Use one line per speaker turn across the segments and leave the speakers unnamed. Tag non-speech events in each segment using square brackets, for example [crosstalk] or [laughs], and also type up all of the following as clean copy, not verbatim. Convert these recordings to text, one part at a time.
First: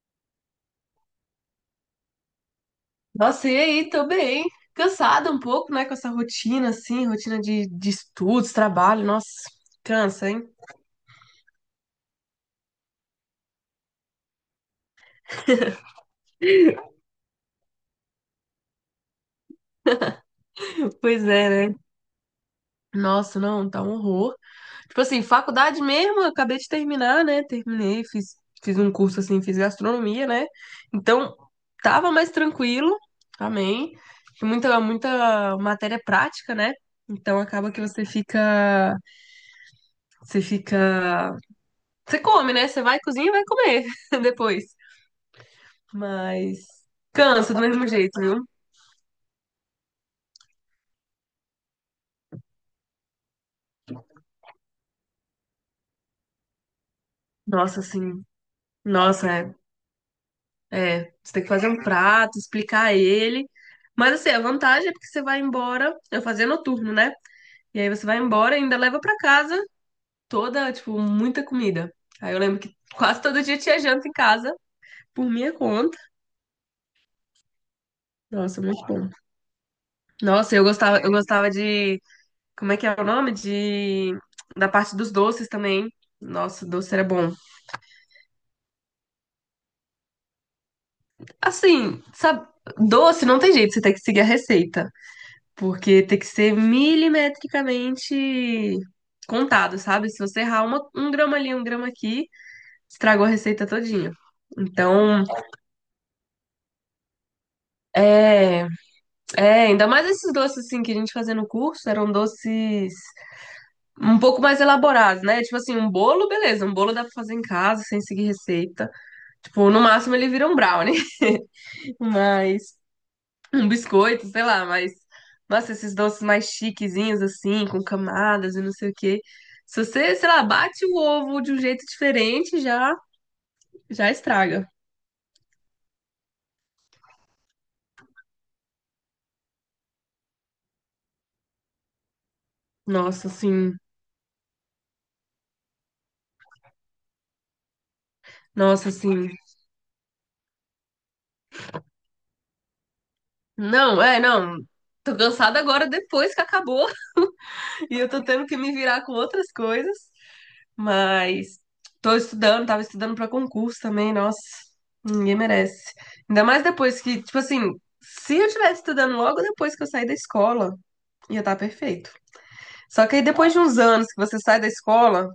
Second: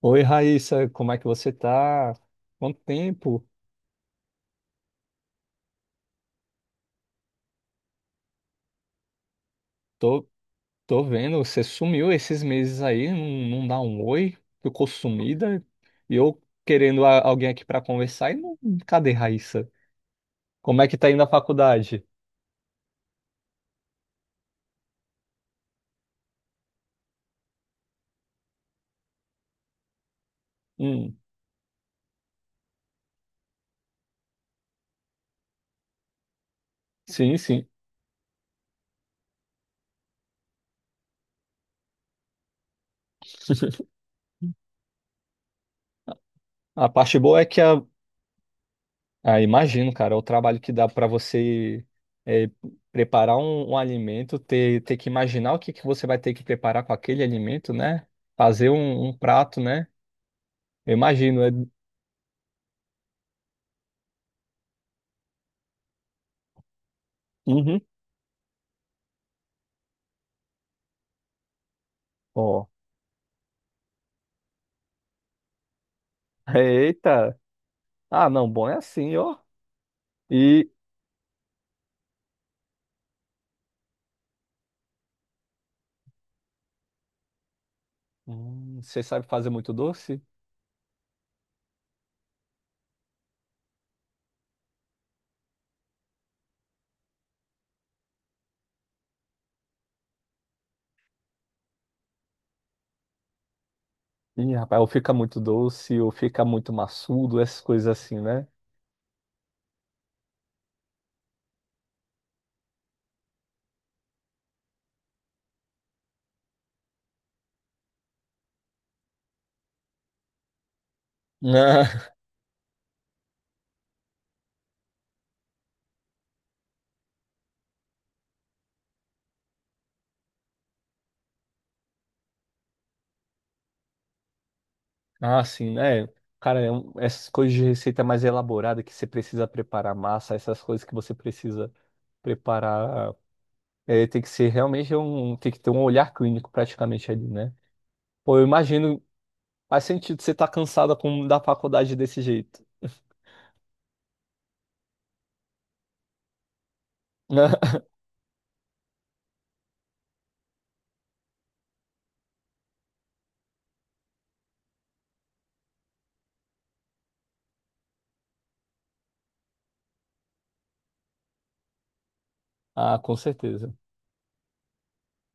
Oi, Raíssa, como é que você tá? Quanto tempo?
Nossa, e aí, tô bem. Cansada um pouco, né, com essa rotina, assim, rotina de estudos, trabalho, nossa,
Tô,
cansa, hein?
tô, vendo, você sumiu esses meses aí, não dá um oi, ficou sumida. E eu querendo alguém aqui pra conversar e não, cadê Raíssa? Como é que tá indo
Pois
a
é, né?
faculdade?
Nossa, não, tá um horror. Tipo assim, faculdade mesmo, eu acabei de terminar, né? Terminei, fiz um curso, assim, fiz gastronomia, né?
Hum,
Então, tava mais tranquilo, amém. E muita matéria prática, né? Então,
sim.
acaba que você fica, você come, né? Você vai cozinhar e vai comer
[laughs]
[laughs] depois. Mas
A parte boa é
cansa
que
do mesmo jeito, viu?
ah, imagino, cara, o trabalho que dá para você é, preparar um alimento, ter que imaginar o que que você vai ter que preparar com aquele alimento,
Nossa,
né?
assim,
Fazer um
nossa, é,
prato, né? Eu
é. Você
imagino,
tem que
é,
fazer um prato, explicar ele. Mas assim, a vantagem é porque você vai embora, eu fazia noturno, né? E
uhum.
aí você vai embora e ainda leva pra casa toda, tipo, muita comida. Aí eu lembro
Ó.
que quase todo dia tinha janta em casa, por minha conta.
[laughs] Eita. Ah, não,
Nossa,
bom é
muito bom.
assim, ó.
Nossa,
E
eu gostava de, como é que é o nome? De Da parte dos doces também. Nossa, doce era bom.
você sabe fazer muito doce?
Assim, sabe, doce não tem jeito, você tem que seguir a receita, porque tem que ser milimetricamente contado, sabe? Se você errar um grama ali, um grama aqui, estragou a receita todinha.
Ih, rapaz, ou fica
Então,
muito doce, ou fica muito maçudo, essas coisas assim, né?
é, é, ainda mais esses doces assim que a gente fazia no curso, eram doces um pouco mais elaborados, né? Tipo assim, um bolo, beleza, um bolo dá pra fazer em casa sem seguir receita. Tipo, no máximo ele vira um brownie, [laughs]
[laughs]
mas um biscoito, sei lá, mas. Nossa, esses doces mais chiquezinhos, assim, com camadas e não sei o quê. Se você, sei lá, bate o ovo de um jeito diferente, já estraga.
Ah, ah, sim, né? Cara, essas coisas de receita mais elaborada que você precisa preparar massa, essas coisas que você precisa preparar,
Nossa, assim.
é, tem que ser realmente tem que ter um olhar clínico praticamente ali, né? Pô, eu
Nossa,
imagino,
assim.
faz sentido você estar cansada com, da faculdade desse jeito.
Não, é, não. Tô cansada agora depois que acabou.
[laughs]
[laughs] E eu tô tendo que me virar com outras coisas. Mas tô estudando, tava estudando pra concurso também, nossa. Ninguém merece. Ainda mais depois que, tipo assim, se eu tivesse estudando logo depois que eu saí da escola, ia estar perfeito.
Ah,
Só
com
que aí depois de
certeza.
uns anos que você sai da escola,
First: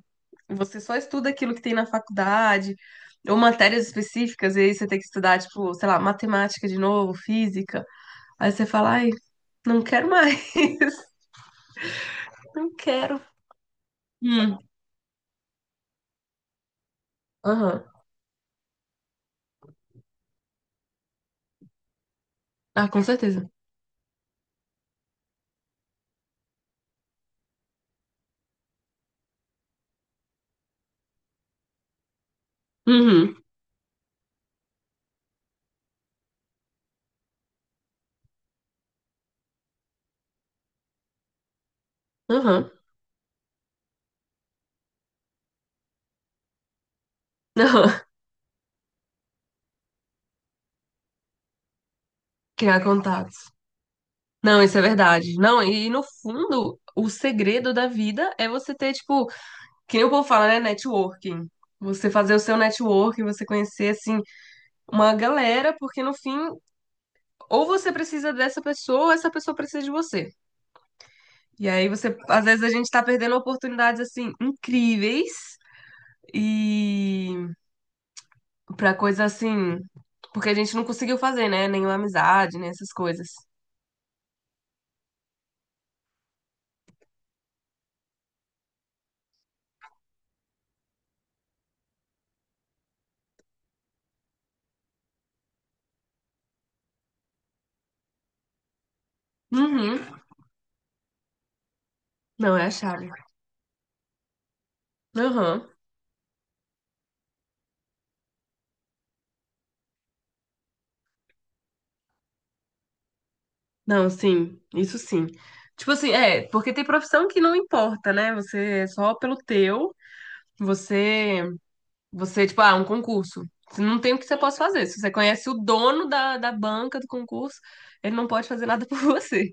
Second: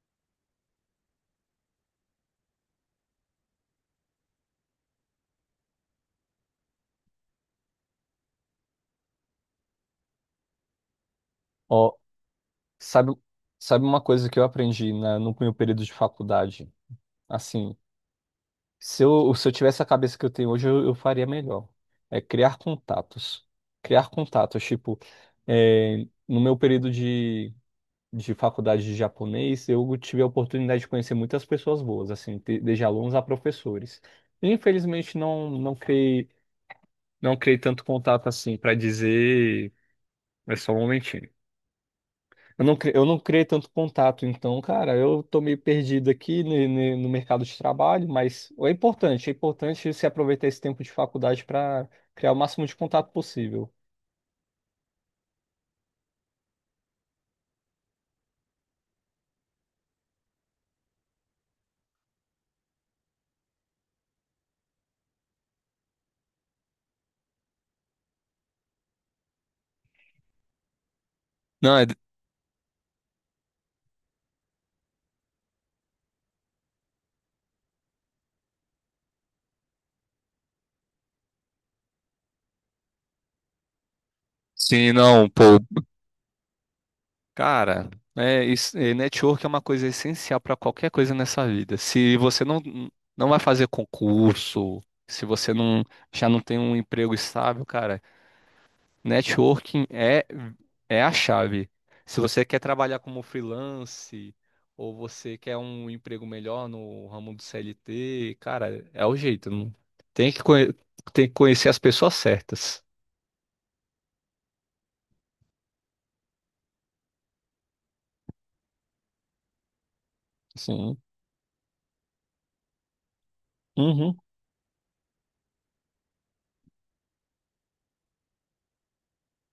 você só estuda aquilo que tem na faculdade, ou matérias específicas, e aí você tem que estudar, tipo, sei lá, matemática de novo, física. Aí você fala, ai, não quero mais, [laughs]
Ó,
não
sabe,
quero.
sabe uma coisa que eu
Hum,
aprendi na, no meu período de faculdade? Assim,
aham.
se eu tivesse a cabeça que eu tenho hoje, eu faria melhor. É criar
Ah, com
contatos.
certeza.
Criar contatos. Tipo, é, no meu período de faculdade de japonês, eu tive a oportunidade de conhecer muitas pessoas boas, assim, desde alunos a
Uhum,
professores. E, infelizmente, não criei tanto contato assim para dizer. É só um momentinho. Eu
aham,
não, eu não criei tanto contato, então, cara, eu tô meio perdido aqui no mercado de
aham.
trabalho,
[laughs]
mas é importante se aproveitar esse tempo de faculdade para criar o máximo de
Criar
contato
contatos.
possível.
Não, isso é verdade. Não, e no fundo, o segredo da vida é você ter, tipo, que nem o povo fala, né? Networking. Você fazer o seu networking, você conhecer, assim, uma galera, porque no fim, ou você precisa dessa pessoa, ou essa pessoa precisa de você. E
Não, é-
aí você, às vezes a gente tá perdendo oportunidades assim incríveis e pra coisa assim, porque a gente não conseguiu fazer, né? Nenhuma amizade, né? Essas coisas.
sim, não, pô. Cara, é, isso, é, network é uma coisa essencial para qualquer coisa nessa vida. Se você não, não vai fazer concurso, se você não já não tem um emprego estável, cara. Networking
Uhum.
é, é a chave. Se você
Não,
quer
é a
trabalhar
chave.
como freelance ou você quer
Aham.
um emprego melhor no ramo do CLT, cara, é o jeito. Tem que, tem que conhecer as pessoas certas.
Não, sim, isso sim. Tipo assim, é, porque tem profissão que não importa, né? Você é só pelo teu,
Sim.
você Você, tipo, ah, um concurso. Você não tem
Uhum,
o que você possa fazer. Se você conhece o dono da banca do concurso, ele não pode fazer nada [laughs] por você.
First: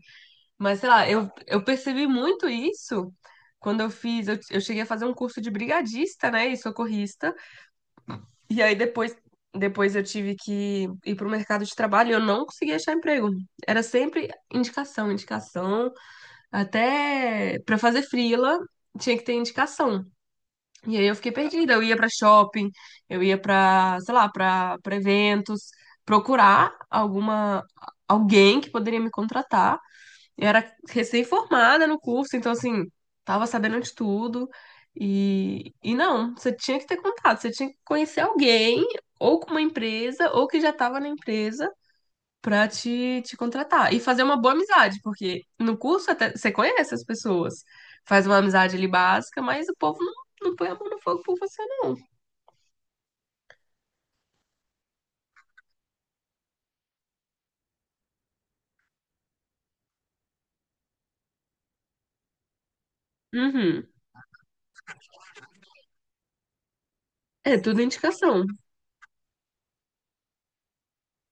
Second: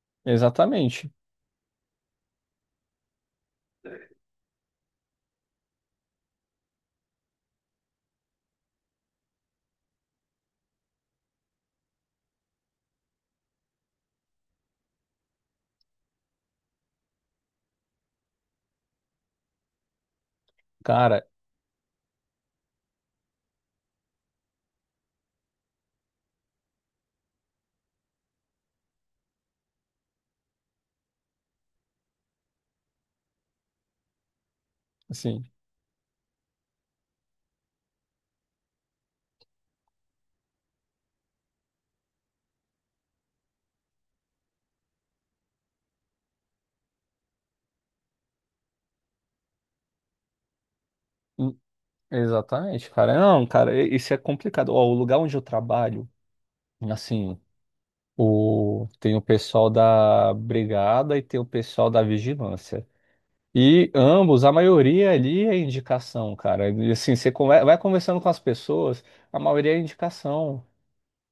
Mas, sei lá,
exatamente.
eu percebi muito isso quando eu fiz. Eu cheguei a fazer um curso de brigadista, né, e socorrista. E aí depois eu tive que ir para o mercado de trabalho e eu não conseguia achar emprego. Era sempre indicação, indicação. Até para fazer freela, tinha que ter indicação. E aí eu
Cara,
fiquei perdida. Eu ia pra shopping, eu ia pra, sei lá, pra para eventos, procurar alguma alguém que poderia me contratar. Eu era recém-formada no curso, então assim, tava sabendo de tudo.
assim,
E não, você tinha que ter contato, você tinha que conhecer alguém, ou com uma empresa, ou que já estava na empresa, pra te contratar. E fazer uma boa amizade, porque no curso até você conhece as pessoas. Faz uma amizade ali básica, mas o povo não põe a mão no fogo por
hum,
você, não.
exatamente, cara. Não, cara, isso é complicado. Ó, o lugar onde eu trabalho, assim, o... tem o pessoal da brigada e tem o pessoal da vigilância.
Uhum.
E ambos, a maioria ali é indicação, cara. E, assim, você
É
vai
tudo
conversando com as
indicação.
pessoas, a maioria é indicação.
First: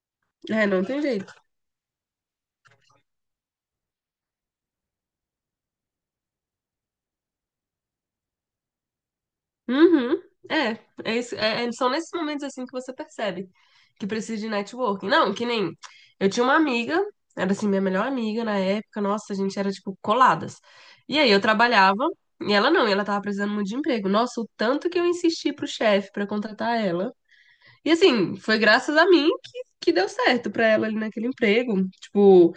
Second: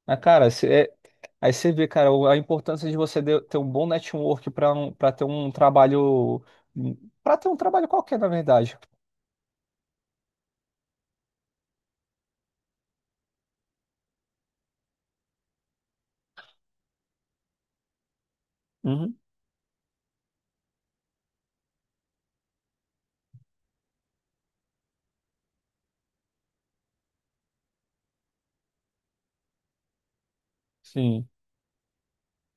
Ah, cara,
É, não tem jeito.
aí você vê, cara, a importância de você ter um bom network para um, para ter um trabalho, para ter um trabalho qualquer, na verdade.
Uhum. É, é isso, são nesses momentos assim que você percebe que precisa de networking. Não, que nem eu tinha uma amiga, era assim minha melhor amiga na época,
Uhum,
nossa, a gente era tipo coladas. E aí eu trabalhava e ela não, e ela tava precisando muito de emprego. Nossa, o tanto que eu insisti pro chefe pra contratar ela. E assim, foi graças a mim que deu certo pra ela ali naquele
sim.
emprego. Tipo,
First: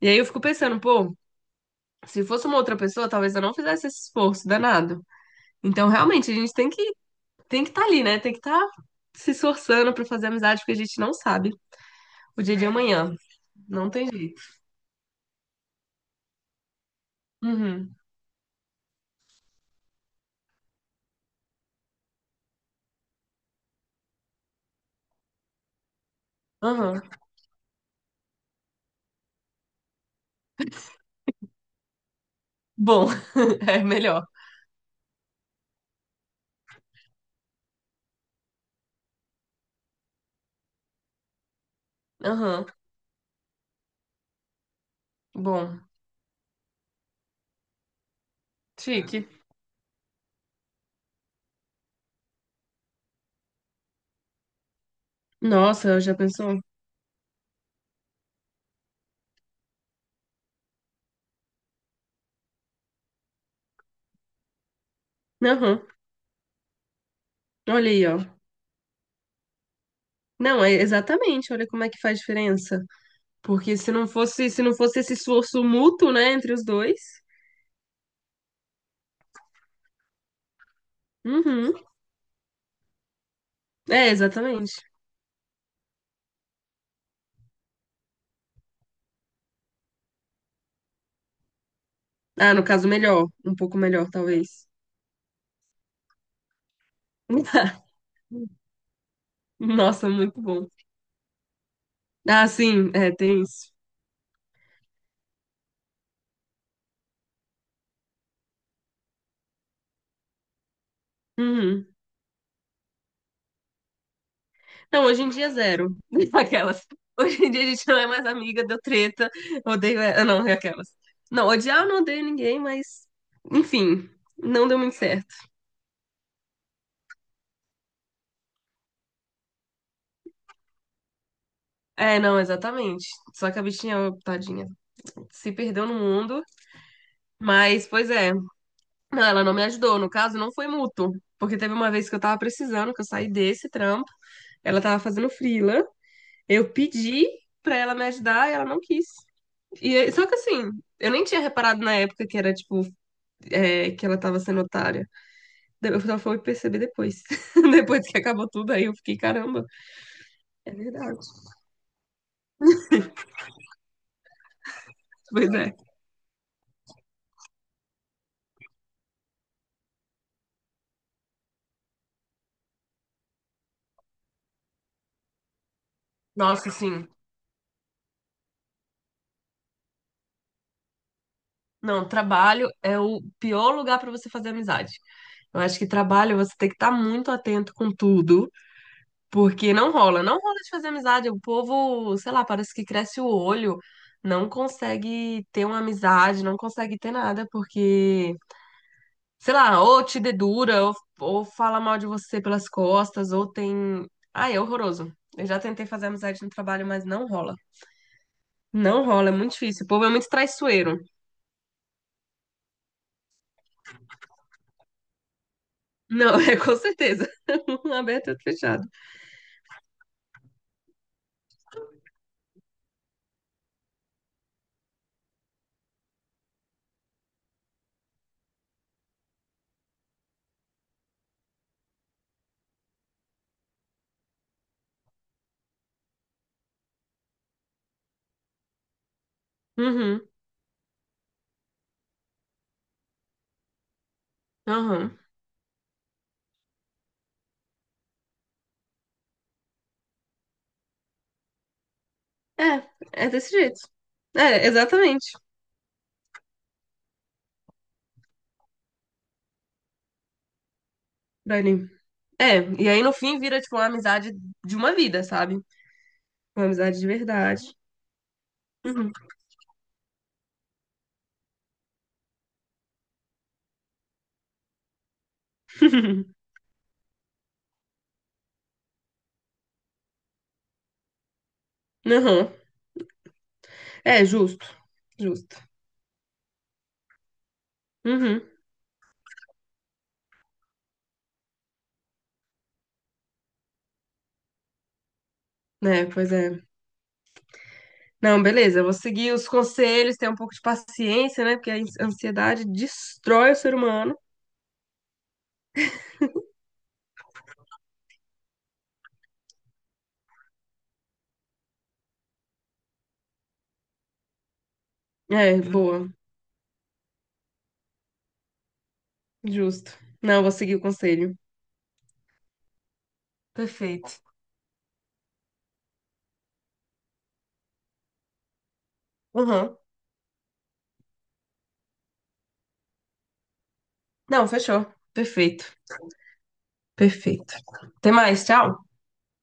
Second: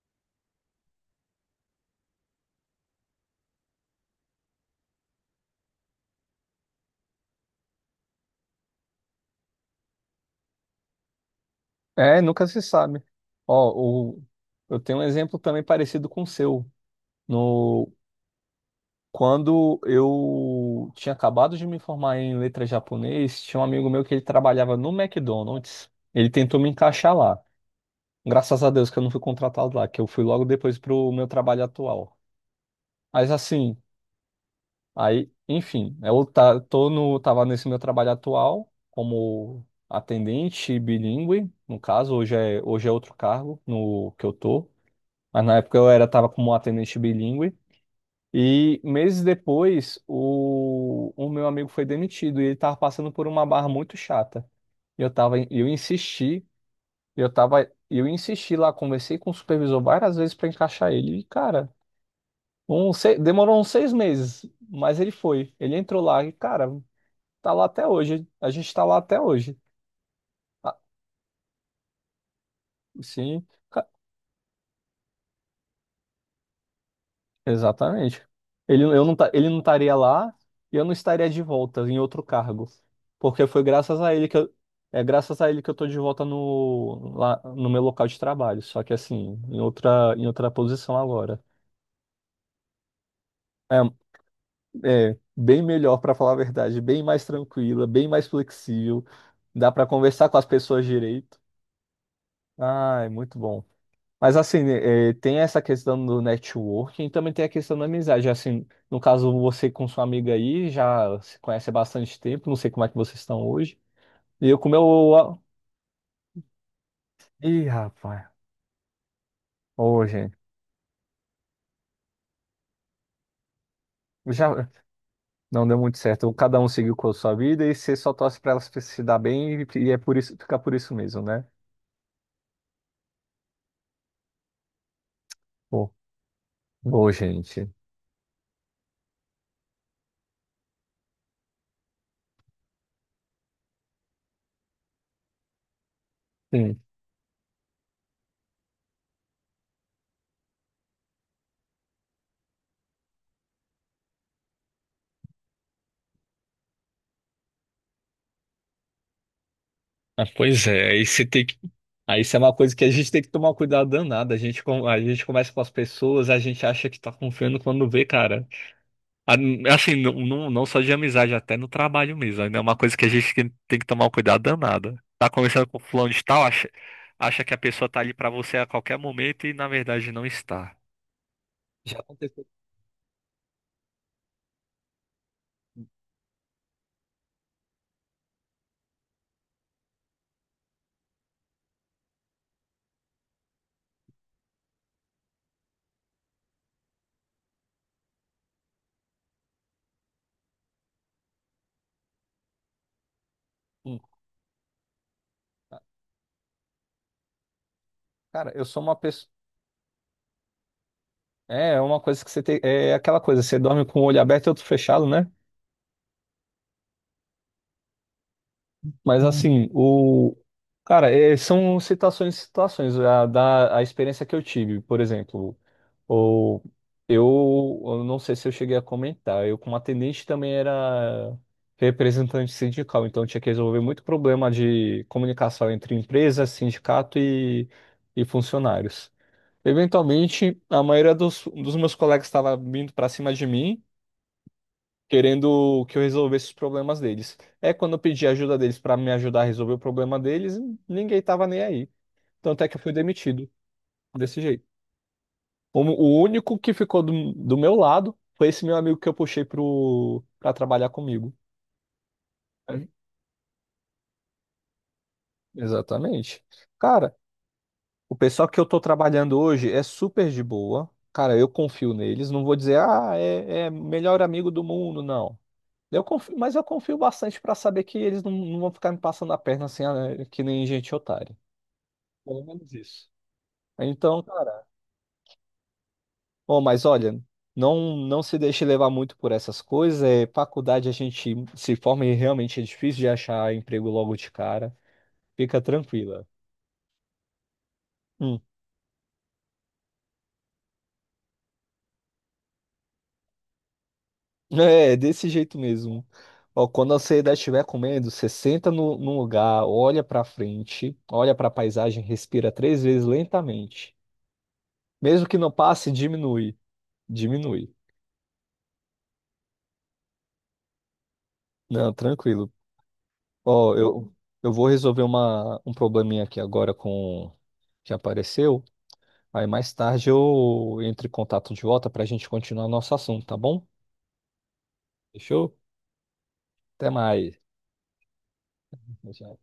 e aí eu fico pensando, pô, se fosse uma outra pessoa, talvez eu não fizesse esse esforço danado. Então, realmente, a gente tem que estar ali, né? Tem que estar se esforçando pra fazer amizade, porque a gente não sabe
É,
o
nunca
dia
se
de
sabe.
amanhã.
Ó,
Não tem
o-
jeito.
eu tenho um exemplo também parecido com o seu. No
Uhum.
Quando eu tinha acabado de me formar em letras japonês, tinha um amigo meu que ele trabalhava no McDonald's. Ele tentou me
Aham.
encaixar lá. Graças a Deus que eu não fui contratado lá, que eu fui logo depois pro meu trabalho atual.
Bom,
Mas
[laughs]
assim,
é melhor.
aí, enfim, tô no, tava nesse meu trabalho atual como atendente bilíngue, no caso,
Aham.
hoje é outro cargo no que eu tô. Mas na época
Bom,
eu era, tava como atendente bilíngue. E meses
chique.
depois, o meu amigo foi demitido e ele estava passando por uma barra muito chata. E
Nossa, já pensou?
eu tava, eu insisti lá, conversei com o supervisor várias vezes para encaixar ele. E, cara, demorou uns 6 meses, mas ele foi. Ele
Aham.
entrou lá e, cara, tá lá até
Olha aí,
hoje.
ó.
A gente tá lá até hoje.
Não, é
Ah,
exatamente. Olha como é que faz diferença.
sim.
Porque se não fosse esse esforço mútuo, né, entre os dois.
Exatamente. Ele não estaria lá e eu não estaria de
Uhum.
volta em outro cargo. Porque foi graças
É,
a ele que eu,
exatamente.
é graças a ele que eu tô de volta lá, no meu local de trabalho. Só que assim, em em outra posição agora.
Ah, no caso, melhor. Um pouco
É,
melhor, talvez.
é bem melhor, para falar a verdade, bem mais tranquila,
[laughs]
bem mais flexível. Dá para
Nossa,
conversar com
muito
as
bom.
pessoas direito.
Ah, sim,
Ah, é
é,
muito
tem
bom.
isso.
Mas assim, né, eh, tem essa questão do networking e também tem a questão da amizade. Assim, no caso, você com sua amiga aí já se conhece há
Uhum.
bastante tempo, não sei como é que vocês estão hoje. E eu com o
Não,
meu.
hoje em dia é zero. [laughs] Aquelas. Hoje em dia a
Ih,
gente não é
rapaz.
mais amiga, deu treta, odeio
Ô,
ela.
gente,
Não, é aquelas. Não, odiar eu não odeio ninguém, mas. Enfim, não
já
deu muito certo.
não deu muito certo. Cada um seguiu com a sua vida e você só torce para elas se dar bem e é por isso, fica por isso mesmo, né?
É, não, exatamente. Só que a bichinha, ó, tadinha, se perdeu
Ô,
no mundo.
ô, gente.
Mas, pois é. Não, ela não me ajudou. No caso, não foi mútuo. Porque teve uma vez que eu tava precisando, que eu saí desse trampo. Ela tava fazendo freela. Eu
Sim.
pedi pra ela me ajudar e ela não quis. Só que assim, eu nem tinha reparado na época que era, tipo, é, que ela tava sendo otária. Daí eu só fui perceber depois. [laughs] Depois que acabou tudo, aí eu fiquei, caramba,
Ah, pois
é
é, aí
verdade.
você tem que. Aí isso é uma coisa que a gente tem que tomar cuidado danado. A gente, a gente começa
Pois
com as
é.
pessoas, a gente acha que tá confiando quando vê, cara. A- Assim, não, não só de amizade, até no trabalho mesmo. Ainda é uma coisa que a gente tem que tomar um cuidado danado. Tá conversando com fulano de tal,
Nossa, sim.
acha que a pessoa tá ali pra você a qualquer momento e na verdade não está. Já
Não,
aconteceu.
trabalho é o pior lugar pra você fazer amizade. Eu acho que trabalho você tem que estar muito atento com tudo, porque não rola de fazer amizade. O povo, sei lá, parece que cresce o olho, não consegue ter uma amizade, não consegue ter nada, porque sei lá, ou te dedura, ou fala mal de você pelas costas, ou tem.
Hum.
Ah, é horroroso. Eu já tentei fazer amizade no trabalho, mas não rola.
Cara, eu sou uma
Não rola,
pessoa.
é muito difícil. O povo é muito traiçoeiro.
É, é uma coisa que você tem. É aquela coisa, você dorme com o olho aberto e outro fechado, né?
Não, [laughs] é com certeza. [laughs] Um aberto e outro fechado.
Mas assim, o. Cara, é, são situações e situações. A experiência que eu tive, por exemplo. Ou eu não sei se eu cheguei a comentar, eu como atendente também era representante sindical, então tinha que resolver muito problema de comunicação entre empresa, sindicato e funcionários.
Uhum,
Eventualmente, a maioria dos meus colegas estava vindo para cima de mim,
aham.
querendo que eu resolvesse os problemas deles. É quando eu pedi a ajuda deles para me ajudar a resolver o problema deles, ninguém estava nem aí. Tanto é que eu fui
É, é
demitido
desse jeito.
desse jeito.
É, exatamente,
O único que ficou do meu lado foi esse meu amigo que eu puxei pra trabalhar comigo.
Dani. É,
É,
e aí no fim vira, tipo, uma amizade de uma vida, sabe?
exatamente.
Uma amizade de
Cara,
verdade.
o pessoal que eu tô
Uhum.
trabalhando hoje é super de boa. Cara, eu confio neles. Não vou dizer, ah, é, é melhor amigo do mundo, não. Eu confio,
[laughs]
mas eu confio bastante pra saber que eles não, não vão ficar me passando a perna assim, ah, é, que nem gente otária. Pelo
Uhum.
menos isso. Então,
É, justo. Justo.
oh, mas olha, não se
Uhum.
deixe levar muito por essas coisas. É, faculdade a gente se forma e realmente é difícil de achar emprego logo de cara. Fica
É,
tranquila.
pois é.
Hum.
Não,
[laughs]
beleza, eu vou seguir os conselhos, ter um pouco de paciência, né? Porque a ansiedade destrói o ser humano.
É, desse jeito mesmo. Ó, quando a ansiedade estiver comendo, você senta no, num lugar, olha pra frente, olha pra paisagem, respira 3 vezes lentamente. Mesmo que não
É,
passe,
boa,
diminui. Diminui.
justo. Não, eu vou seguir o conselho.
Não, tranquilo. Ó,
Perfeito.
eu vou resolver um probleminha aqui agora com que apareceu. Aí mais
Uhum.
tarde eu entro em contato de volta para a gente continuar nosso assunto, tá bom?
Não, fechou.
Fechou?
Perfeito,
Até mais.
perfeito. Até mais, tchau.
Tchau.